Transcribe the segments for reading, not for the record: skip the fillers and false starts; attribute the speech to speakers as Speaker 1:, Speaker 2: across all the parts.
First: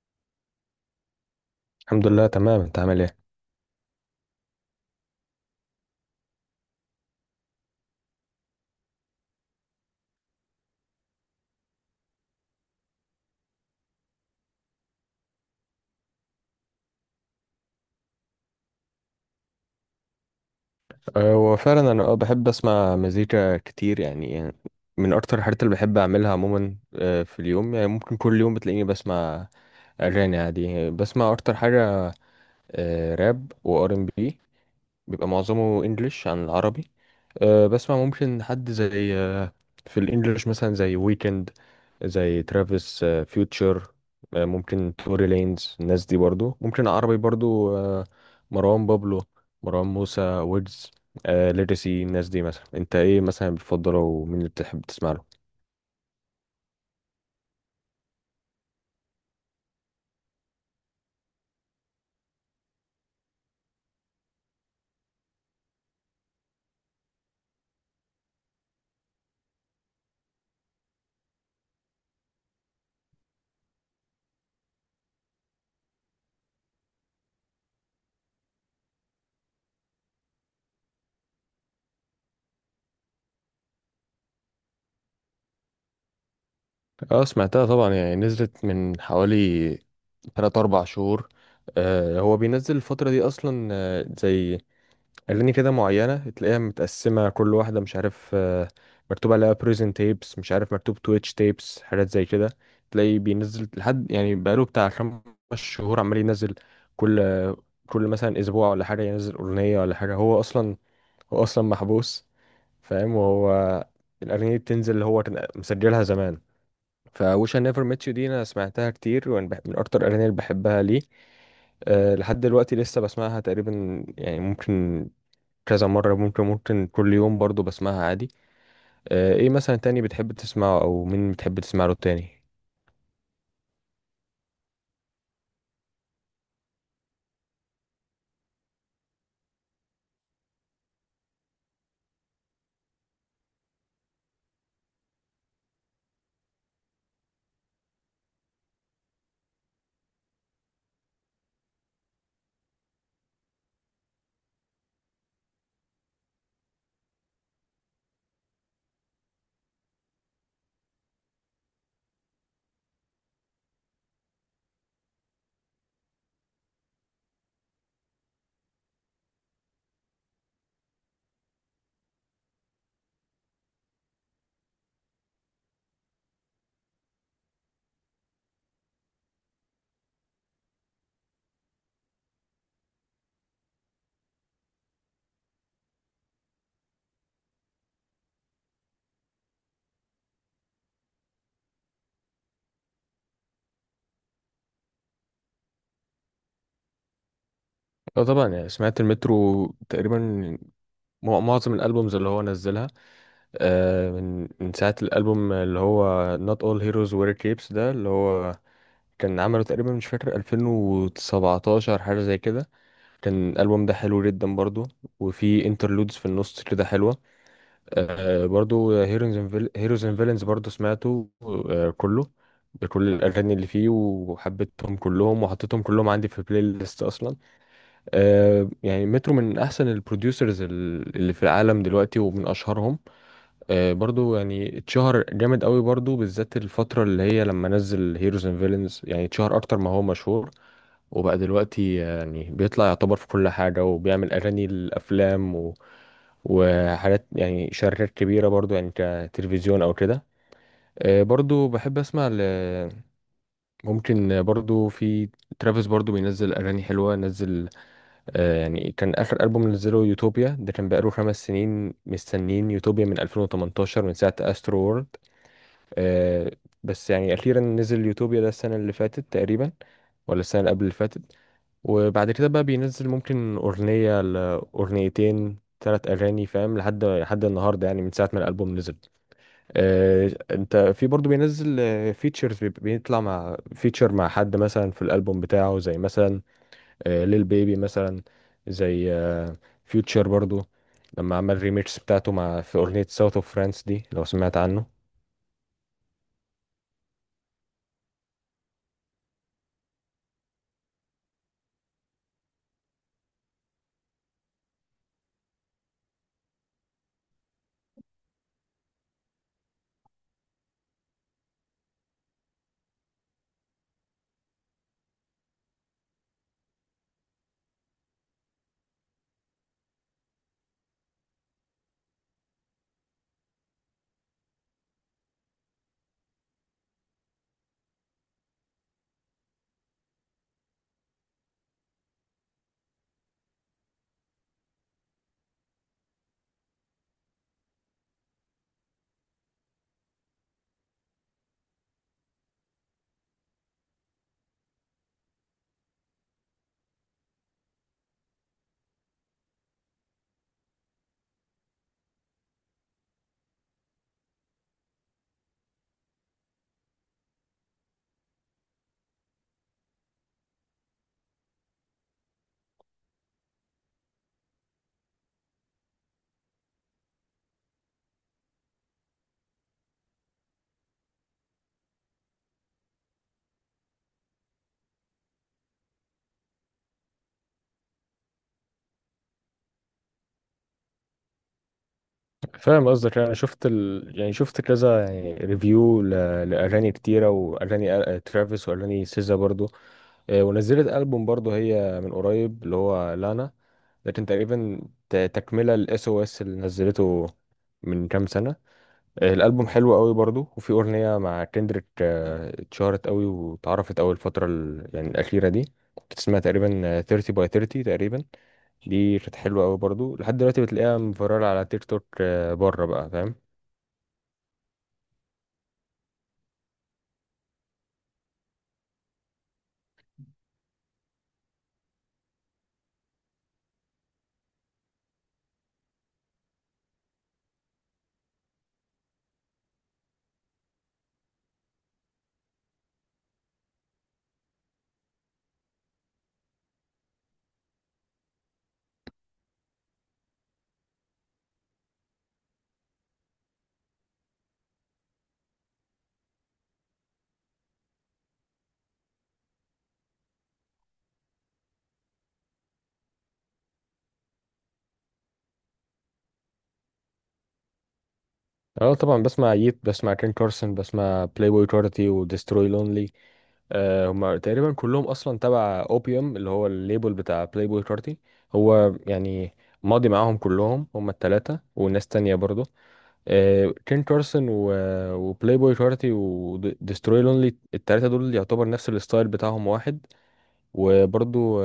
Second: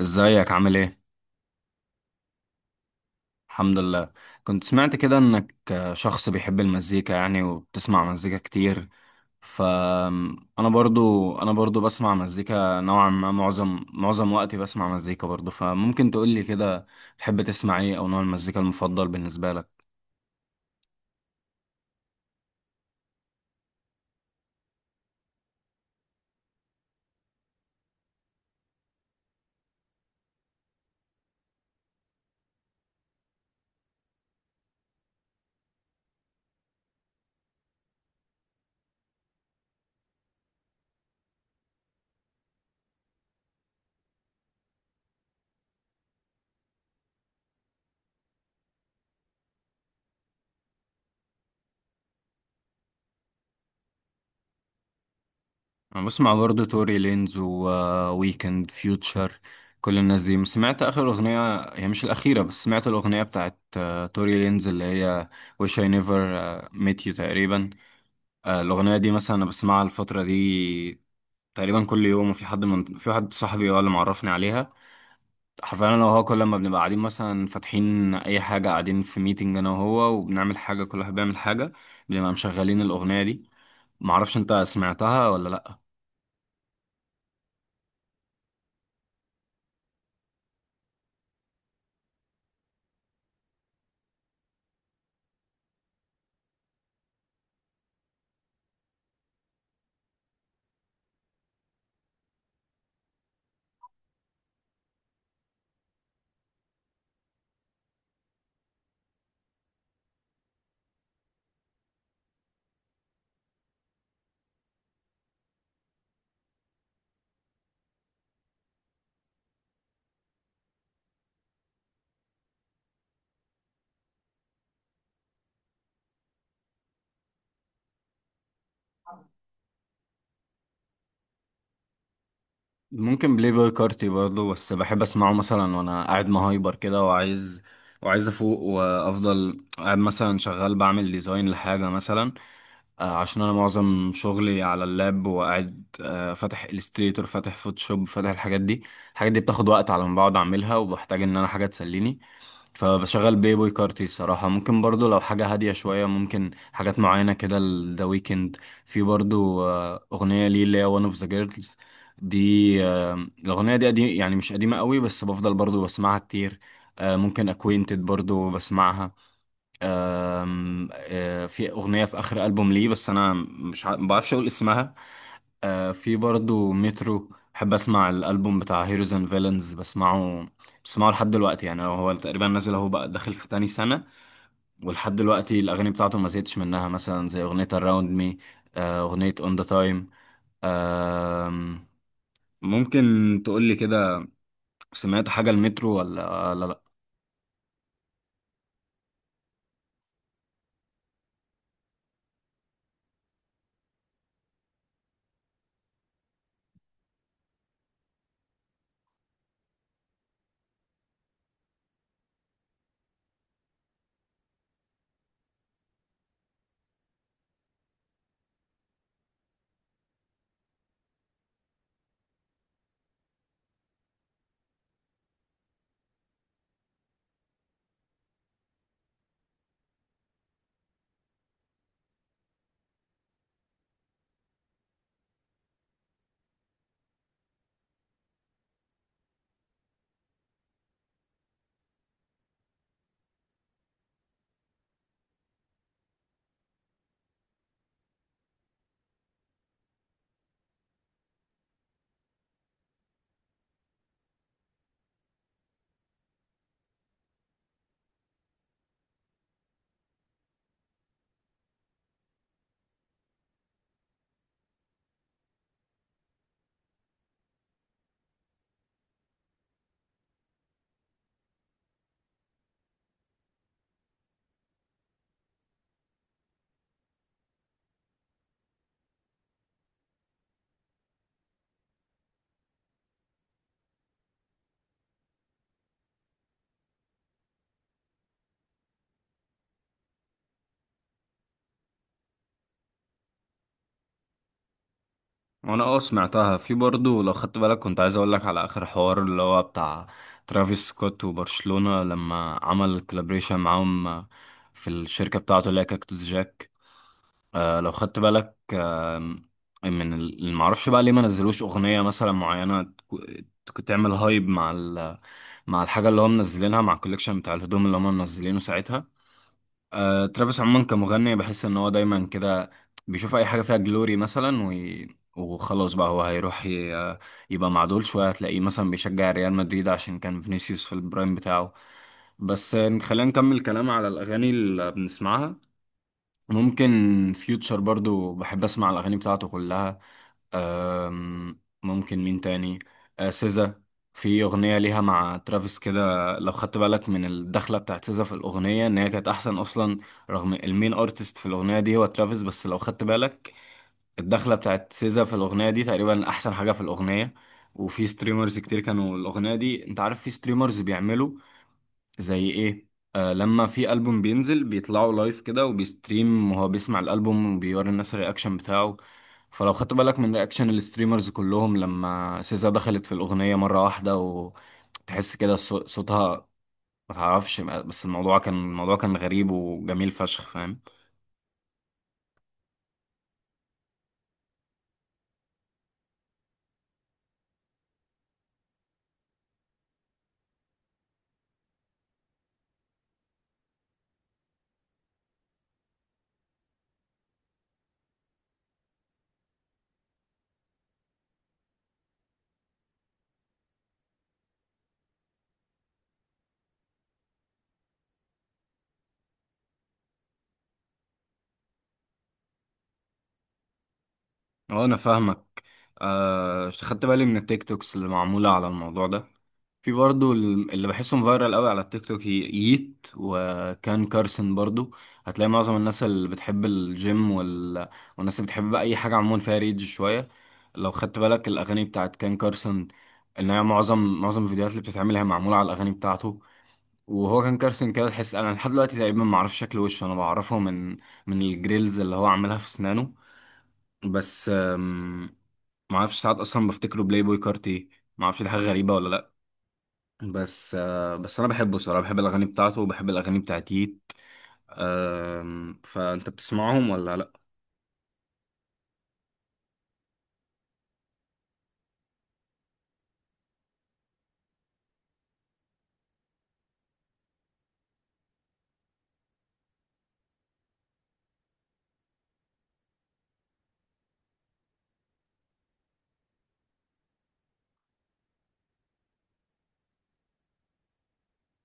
Speaker 1: ازيك عامل ايه؟
Speaker 2: الحمد لله تمام، انت عامل ايه؟
Speaker 1: الحمد لله. كنت سمعت كده انك شخص بيحب المزيكا يعني وبتسمع مزيكا كتير. ف انا برضو بسمع مزيكا نوعا ما، معظم وقتي بسمع مزيكا برضو، فممكن تقول لي كده تحب تسمع ايه، او نوع المزيكا المفضل بالنسبة لك؟
Speaker 2: وفعلا انا بحب اسمع مزيكا كتير، يعني من اكتر الحاجات اللي بحب اعملها عموما في اليوم. يعني ممكن كل يوم بتلاقيني بسمع اغاني عادي، بسمع اكتر حاجه راب وار ام بي، بيبقى معظمه انجليش عن العربي. بسمع ممكن حد زي، في الانجليش مثلا زي ويكند، زي ترافيس، فيوتشر، ممكن توري لينز. الناس دي برضو ممكن عربي برضو، مروان بابلو، مروان موسى، ويجز، ليجاسي. الناس دي مثلا، انت ايه مثلا بتفضله ومين اللي بتحب تسمع له؟
Speaker 1: انا بسمع برضو توري لينز وويكند فيوتشر، كل الناس دي سمعت اخر اغنية. هي مش الاخيرة بس سمعت الاغنية بتاعت توري لينز اللي هي Wish I Never Met You تقريبا. الأغنية دي مثلا أنا بسمعها الفترة دي تقريبا كل يوم، وفي حد من في حد صاحبي هو اللي معرفني عليها. حرفيا أنا وهو كل ما بنبقى قاعدين مثلا فاتحين أي حاجة، قاعدين في ميتنج أنا وهو وبنعمل حاجة، كل واحد بيعمل حاجة، بنبقى مشغلين الأغنية دي. معرفش أنت سمعتها ولا لأ؟
Speaker 2: اه سمعتها طبعا، يعني نزلت من حوالي 3 4 شهور. هو بينزل الفترة دي اصلا، زي أغاني كده معينة تلاقيها متقسمة، كل واحدة مش عارف، مكتوب عليها بريزن تيبس، مش عارف مكتوب تويتش تيبس، حاجات زي كده. تلاقيه بينزل لحد يعني بقاله بتاع خمس شهور عمال ينزل، كل كل مثلا أسبوع ولا حاجة ينزل أغنية ولا حاجة. هو أصلا محبوس، فاهم، وهو الأغنية دي بتنزل اللي هو كان مسجلها زمان. فوش I نيفر ميت يو دي أنا سمعتها كتير، ومن من أكتر الأغاني اللي بحبها ليه. أه لحد دلوقتي لسه بسمعها، تقريبا يعني ممكن كذا مرة، ممكن كل يوم برضو بسمعها عادي. ايه مثلا تاني بتحب تسمعه او مين بتحب تسمع له تاني؟
Speaker 1: ممكن بلاي بوي كارتي برضه، بس بحب اسمعه مثلا وانا قاعد مهايبر كده وعايز افوق وافضل قاعد مثلا شغال بعمل ديزاين لحاجه مثلا، عشان انا معظم شغلي على اللاب وقاعد فاتح الستريتور، فاتح فوتوشوب، فاتح الحاجات دي. الحاجات دي بتاخد وقت على ما بقعد اعملها وبحتاج ان انا حاجه تسليني، فبشغل بلاي بوي كارتي الصراحة. ممكن برضو لو حاجة هادية شوية ممكن حاجات معينة كده، ذا ويكند. في برضو أغنية ليه اللي هي وان اوف ذا جيرلز دي. الأغنية دي قديم يعني، مش قديمة قوي، بس بفضل برضو بسمعها كتير. ممكن اكوينتد برضو بسمعها. آم، آه، في أغنية في آخر ألبوم ليه بس أنا مش ما بعرفش أقول اسمها. في برضو مترو، بحب اسمع الالبوم بتاع هيروز اند فيلنز، بسمعه لحد دلوقتي. يعني لو هو تقريبا نازل اهو بقى داخل في تاني سنة ولحد دلوقتي الاغاني بتاعته ما زهقتش منها، مثلا زي اغنية اراوند مي، اغنية اون ذا تايم. ممكن تقولي كده، سمعت حاجة المترو ولا لا؟
Speaker 2: اه طبعا، يعني سمعت المترو تقريبا، معظم الالبومز اللي هو نزلها. من ساعة الالبوم اللي هو Not All Heroes Wear Capes، ده اللي هو كان عمله تقريبا، مش فاكر 2017 حاجة زي كده. كان الالبوم ده حلو جدا برضو، وفي انترلودز في النص كده حلوة. آه برضو هيروز اند فيلنز برضو سمعته، آه كله، بكل الأغاني اللي فيه، وحبيتهم كلهم وحطيتهم كلهم عندي في البلاي ليست أصلا. آه يعني مترو من أحسن البروديوسرز اللي في العالم دلوقتي ومن أشهرهم. آه برضو يعني اتشهر جامد قوي برضو، بالذات الفترة اللي هي لما نزل هيروز اند فيلنز، يعني اتشهر أكتر ما هو مشهور. وبقى دلوقتي يعني بيطلع يعتبر في كل حاجة، وبيعمل أغاني للأفلام و... وحاجات، يعني شركات كبيرة برضو، يعني كتلفزيون أو كده. برضو بحب أسمع ل ممكن برضو في ترافيس، برضو بينزل أغاني حلوة. نزل، يعني كان آخر ألبوم نزله يوتوبيا، ده كان بقاله خمس سنين مستنين يوتوبيا من 2018 من ساعة أسترو وورلد. آه، بس يعني أخيرا نزل يوتوبيا ده السنة اللي فاتت تقريبا، ولا السنة اللي قبل اللي فاتت. وبعد كده بقى بينزل ممكن أغنية لأغنيتين ثلاث أغاني، فاهم، لحد النهاردة يعني من ساعة ما الألبوم نزل. آه أنت في برضه بينزل فيتشرز، بيطلع مع فيتشر مع حد مثلا في الألبوم بتاعه، زي مثلا آه ليل بيبي مثلا، زي آه فيوتشر برضه، لما عمل ريميكس بتاعته مع في أغنية ساوث اوف فرانس دي، لو سمعت عنه.
Speaker 1: وانا اه سمعتها. في برضه لو خدت بالك كنت عايز اقول لك على اخر حوار اللي هو بتاع ترافيس سكوت وبرشلونة لما عمل كولابريشن معاهم في الشركة بتاعته اللي هي كاكتوس جاك. لو خدت بالك، من اللي معرفش بقى ليه ما نزلوش اغنية مثلا معينة تعمل هايب مع الحاجة اللي هم منزلينها، مع الكوليكشن بتاع الهدوم اللي هم منزلينه ساعتها. ترافيس عموما كمغني بحس ان هو دايما كده بيشوف اي حاجه فيها جلوري مثلا وخلاص بقى هو هيروح يبقى مع دول شويه، هتلاقيه مثلا بيشجع ريال مدريد عشان كان فينيسيوس في البرايم بتاعه. بس خلينا نكمل كلام على الاغاني اللي بنسمعها. ممكن فيوتشر برضو بحب اسمع الاغاني بتاعته كلها. ممكن مين تاني؟ سيزا. في اغنيه ليها مع ترافيس كده، لو خدت بالك من الدخله بتاعت سيزا في الاغنيه، ان هي كانت احسن اصلا. رغم المين ارتست في الاغنيه دي هو ترافيس، بس لو خدت بالك الدخله بتاعت سيزا في الاغنيه دي تقريبا احسن حاجه في الاغنيه. وفي ستريمرز كتير كانوا الاغنيه دي، انت عارف في ستريمرز بيعملوا زي ايه؟ لما في ألبوم بينزل بيطلعوا لايف كده وبيستريم وهو بيسمع الألبوم وبيوري الناس الرياكشن بتاعه. فلو خدت بالك من رياكشن الستريمرز كلهم لما سيزا دخلت في الأغنية مرة واحدة، وتحس كده صوتها ما تعرفش، بس الموضوع كان غريب وجميل فشخ، فاهم.
Speaker 2: فاهم قصدك، انا شفت ال يعني شفت كذا يعني ريفيو ل لاغاني كتيره واغاني، ترافيس واغاني سيزا برضو. ونزلت ألبوم برضو هي من قريب اللي هو لانا، ده كان تقريبا تكملة للاس او اس اللي نزلته من كام سنة. الألبوم حلو قوي برضو، وفي أغنية مع كندريك اتشهرت قوي واتعرفت أوي الفترة ال يعني الأخيرة دي. كانت اسمها تقريبا، 30 by 30 تقريبا. دي كانت حلوة قوي برضو، لحد دلوقتي بتلاقيها مفررة على تيك توك، بره بقى، فاهم.
Speaker 1: اه انا فاهمك. خدت بالي من التيك توكس اللي معمولة على الموضوع ده. في برضو اللي بحسهم فايرال قوي على التيك توك، ييت وكان كارسن برضو. هتلاقي معظم الناس اللي بتحب الجيم والناس اللي بتحب بقى اي حاجة عموما فيها ريدج شوية، لو خدت بالك الاغاني بتاعت كان كارسن ان هي معظم الفيديوهات اللي بتتعمل هي معمولة على الاغاني بتاعته. وهو كان كارسن كده، تحس انا لحد دلوقتي تقريبا ما اعرفش شكل وشه، انا بعرفه من الجريلز اللي هو عاملها في اسنانه بس. ما اعرفش ساعات اصلا بفتكره بلاي بوي كارتي، ما اعرفش دي حاجه غريبه ولا لا. بس انا بحبه صراحه، بحب الاغاني بتاعته وبحب الاغاني بتاعتيت. فانت بتسمعهم ولا لا؟
Speaker 2: اه طبعا، بسمع ييت، بسمع كين كارسون، بسمع بلاي بوي كارتي وديستروي لونلي. هما تقريبا كلهم اصلا تبع اوبيوم اللي هو الليبل بتاع بلاي بوي كارتي. هو يعني ماضي معاهم كلهم، هما التلاتة وناس تانية برضه. كين كارسون وبلاي بوي كارتي وديستروي لونلي، التلاتة دول يعتبر نفس الستايل بتاعهم واحد. وبرضو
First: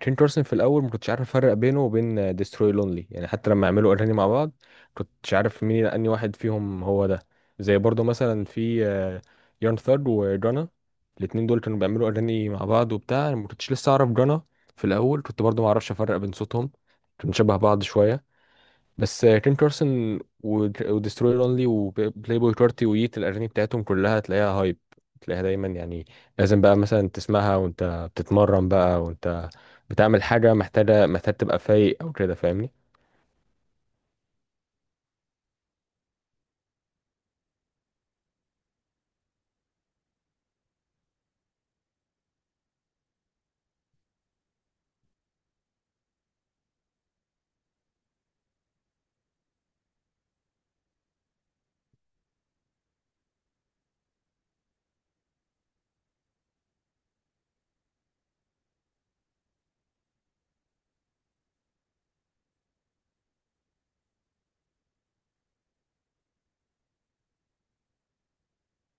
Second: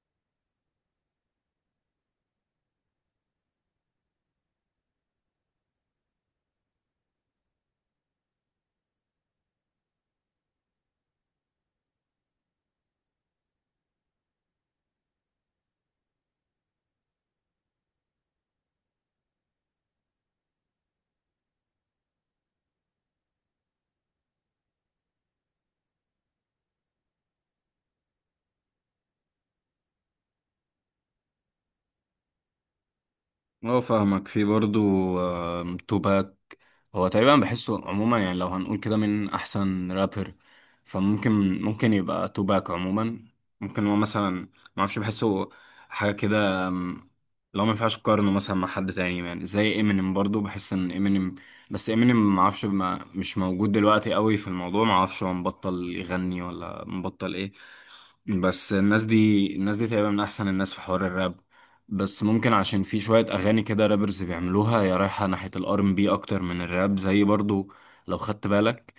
Speaker 2: تشين كارسون في الاول ما كنتش عارف افرق بينه وبين ديستروي لونلي، يعني حتى لما عملوا اغاني مع بعض كنتش عارف مين اني واحد فيهم هو ده. زي برضو مثلا في يارن ثرد وجانا، الاتنين دول كانوا بيعملوا اغاني مع بعض وبتاع. أنا ما كنتش لسه اعرف جانا في الاول، كنت برضو ما اعرفش افرق بين صوتهم، كانوا شبه بعض شويه. بس كين كارسون ودستروير اونلي وبلاي بوي كارتي ويت الاغاني بتاعتهم كلها تلاقيها هايب، تلاقيها دايما يعني لازم بقى مثلا تسمعها وانت بتتمرن، بقى وانت بتعمل حاجه محتاجه، محتاج تبقى فايق او كده، فاهمني.
Speaker 1: اه فاهمك. في برضو توباك. هو تقريبا بحسه عموما، يعني لو هنقول كده من احسن رابر، فممكن يبقى توباك عموما. ممكن هو مثلا ما اعرفش بحسه حاجه كده. لو ما ينفعش اقارنه مثلا مع حد تاني، يعني زي امينيم، برضو بحس ان امينيم، بس امينيم ما اعرفش مش موجود دلوقتي قوي في الموضوع، ما اعرفش هو مبطل يغني ولا مبطل ايه. بس الناس دي تقريبا من احسن الناس في حوار الراب. بس ممكن عشان في شوية اغاني كده رابرز بيعملوها يا رايحة ناحية الار ام بي اكتر من الراب، زي برضو لو خدت بالك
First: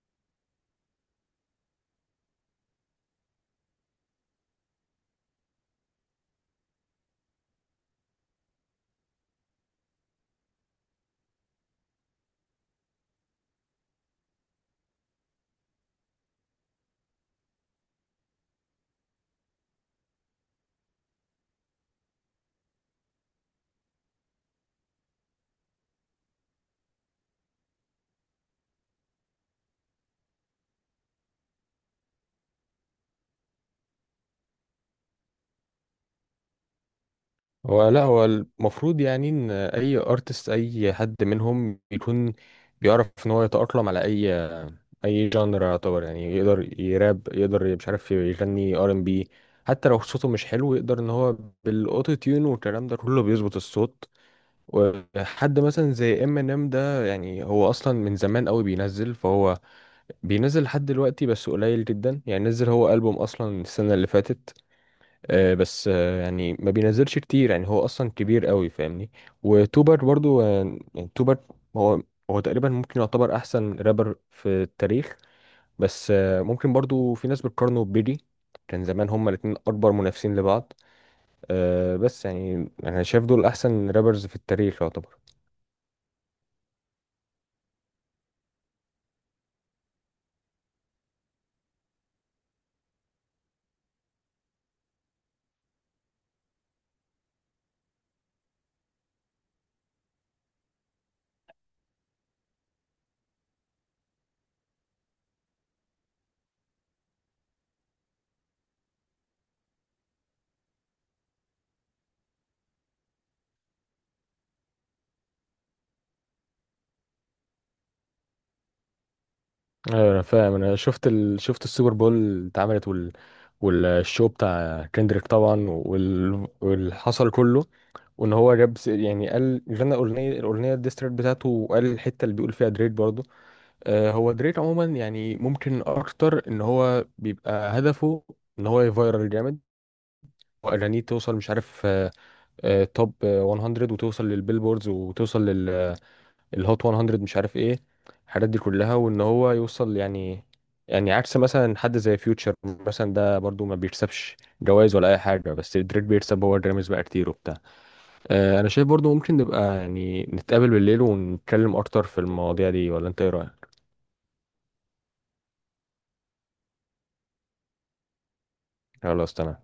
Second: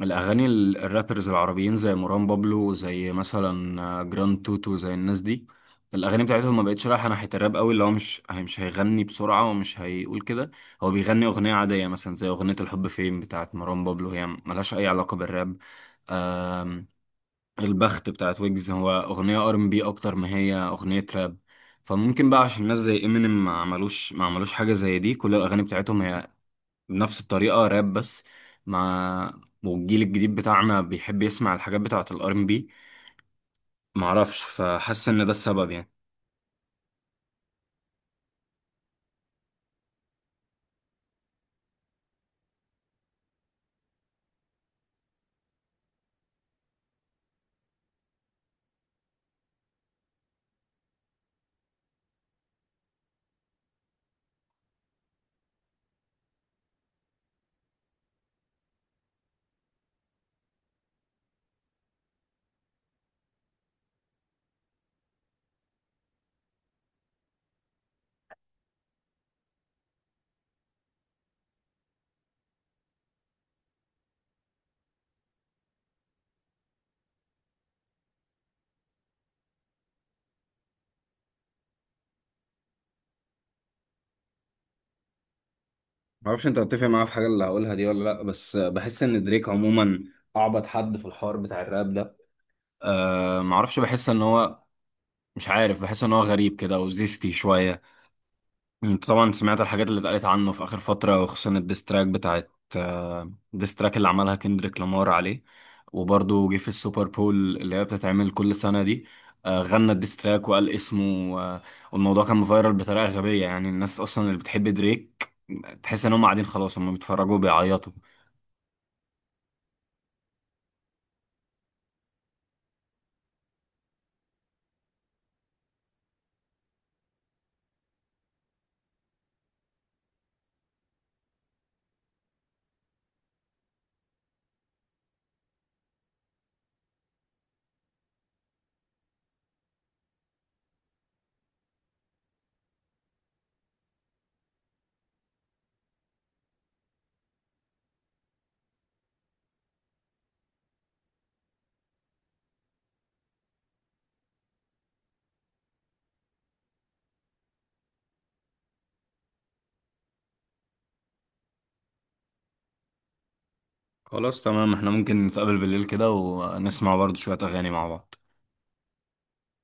Speaker 1: الاغاني الرابرز العربيين زي مروان بابلو، زي مثلا جراند توتو، زي الناس دي، الاغاني بتاعتهم ما بقتش رايحة ناحية الراب قوي، اللي هو مش مش هيغني بسرعة ومش هيقول كده، هو بيغني اغنية عادية مثلا زي اغنية الحب فين بتاعت مروان بابلو، هي ملهاش اي علاقة بالراب. البخت بتاعت ويجز هو اغنيه ار ام بي اكتر ما هي اغنيه راب. فممكن بقى عشان ناس زي امينيم ما عملوش حاجه زي دي، كل الاغاني بتاعتهم هي بنفس الطريقه راب بس، مع والجيل الجديد بتاعنا بيحب يسمع الحاجات بتاعت الار ام بي، معرفش، فحاسس ان ده السبب يعني.
Speaker 2: هو لا، هو المفروض يعني ان اي ارتست، اي حد منهم يكون بيعرف ان هو يتاقلم على اي جانر يعتبر، يعني يقدر يراب، يقدر مش عارف يغني ار ام بي، حتى لو صوته مش حلو يقدر ان هو بالاوتو تيون والكلام ده كله بيظبط الصوت. وحد مثلا زي ام ان ام ده، يعني هو اصلا من زمان قوي بينزل، فهو بينزل لحد دلوقتي بس قليل جدا، يعني نزل هو البوم اصلا السنه اللي فاتت. بس يعني ما بينزلش كتير يعني هو اصلا كبير قوي، فاهمني. وتوبر برضو، يعني توبر هو هو تقريبا ممكن يعتبر احسن رابر في التاريخ. بس ممكن برضو في ناس بتقارنه ببيلي، كان زمان هما الاتنين اكبر منافسين لبعض. بس يعني انا شايف دول احسن رابرز في التاريخ يعتبر.
Speaker 1: معرفش انت هتتفق معايا في حاجه اللي هقولها دي ولا لا، بس بحس ان دريك عموما اعبط حد في الحوار بتاع الراب ده. معرفش بحس ان هو مش عارف بحس ان هو غريب كده وزيستي شويه. يعني انت طبعا سمعت الحاجات اللي اتقالت عنه في اخر فتره، وخصوصا الديستراك بتاعت آه، الديستراك اللي عملها كندريك لامار عليه. وبرضه جه في السوبر بول اللي هي بتتعمل كل سنه دي، غنى الديستراك وقال اسمه. آه، والموضوع كان مفيرال بطريقه غبيه، يعني الناس اصلا اللي بتحب دريك تحس ان هم قاعدين خلاص، هم بيتفرجوا بيعيطوا.
Speaker 2: ايوه انا فاهم، انا شفت ال شفت السوبر بول اللي اتعملت وال والشو بتاع كندريك طبعا، وال واللي حصل كله. وان هو جاب يعني قال غنى اغنيه، الاغنيه الديستريت بتاعته، وقال الحته اللي بيقول فيها دريك برضه. هو دريك عموما، يعني ممكن اكتر ان هو بيبقى هدفه ان هو يفايرل جامد، اغانيه توصل مش عارف، توب 100، وتوصل للبيلبوردز وتوصل للهوت 100، مش عارف ايه الحاجات دي كلها، وان هو يوصل. يعني عكس مثلا حد زي فيوتشر مثلا، ده برضو ما بيكسبش جوائز ولا اي حاجه، بس دريك بيكسب هو جراميز بقى كتير وبتاع. انا شايف برضو ممكن نبقى يعني نتقابل بالليل ونتكلم اكتر في المواضيع دي، ولا انت ايه رايك؟
Speaker 1: خلاص تمام، احنا ممكن نتقابل بالليل كده ونسمع برضه شويه اغاني مع بعض.
Speaker 2: خلاص تمام.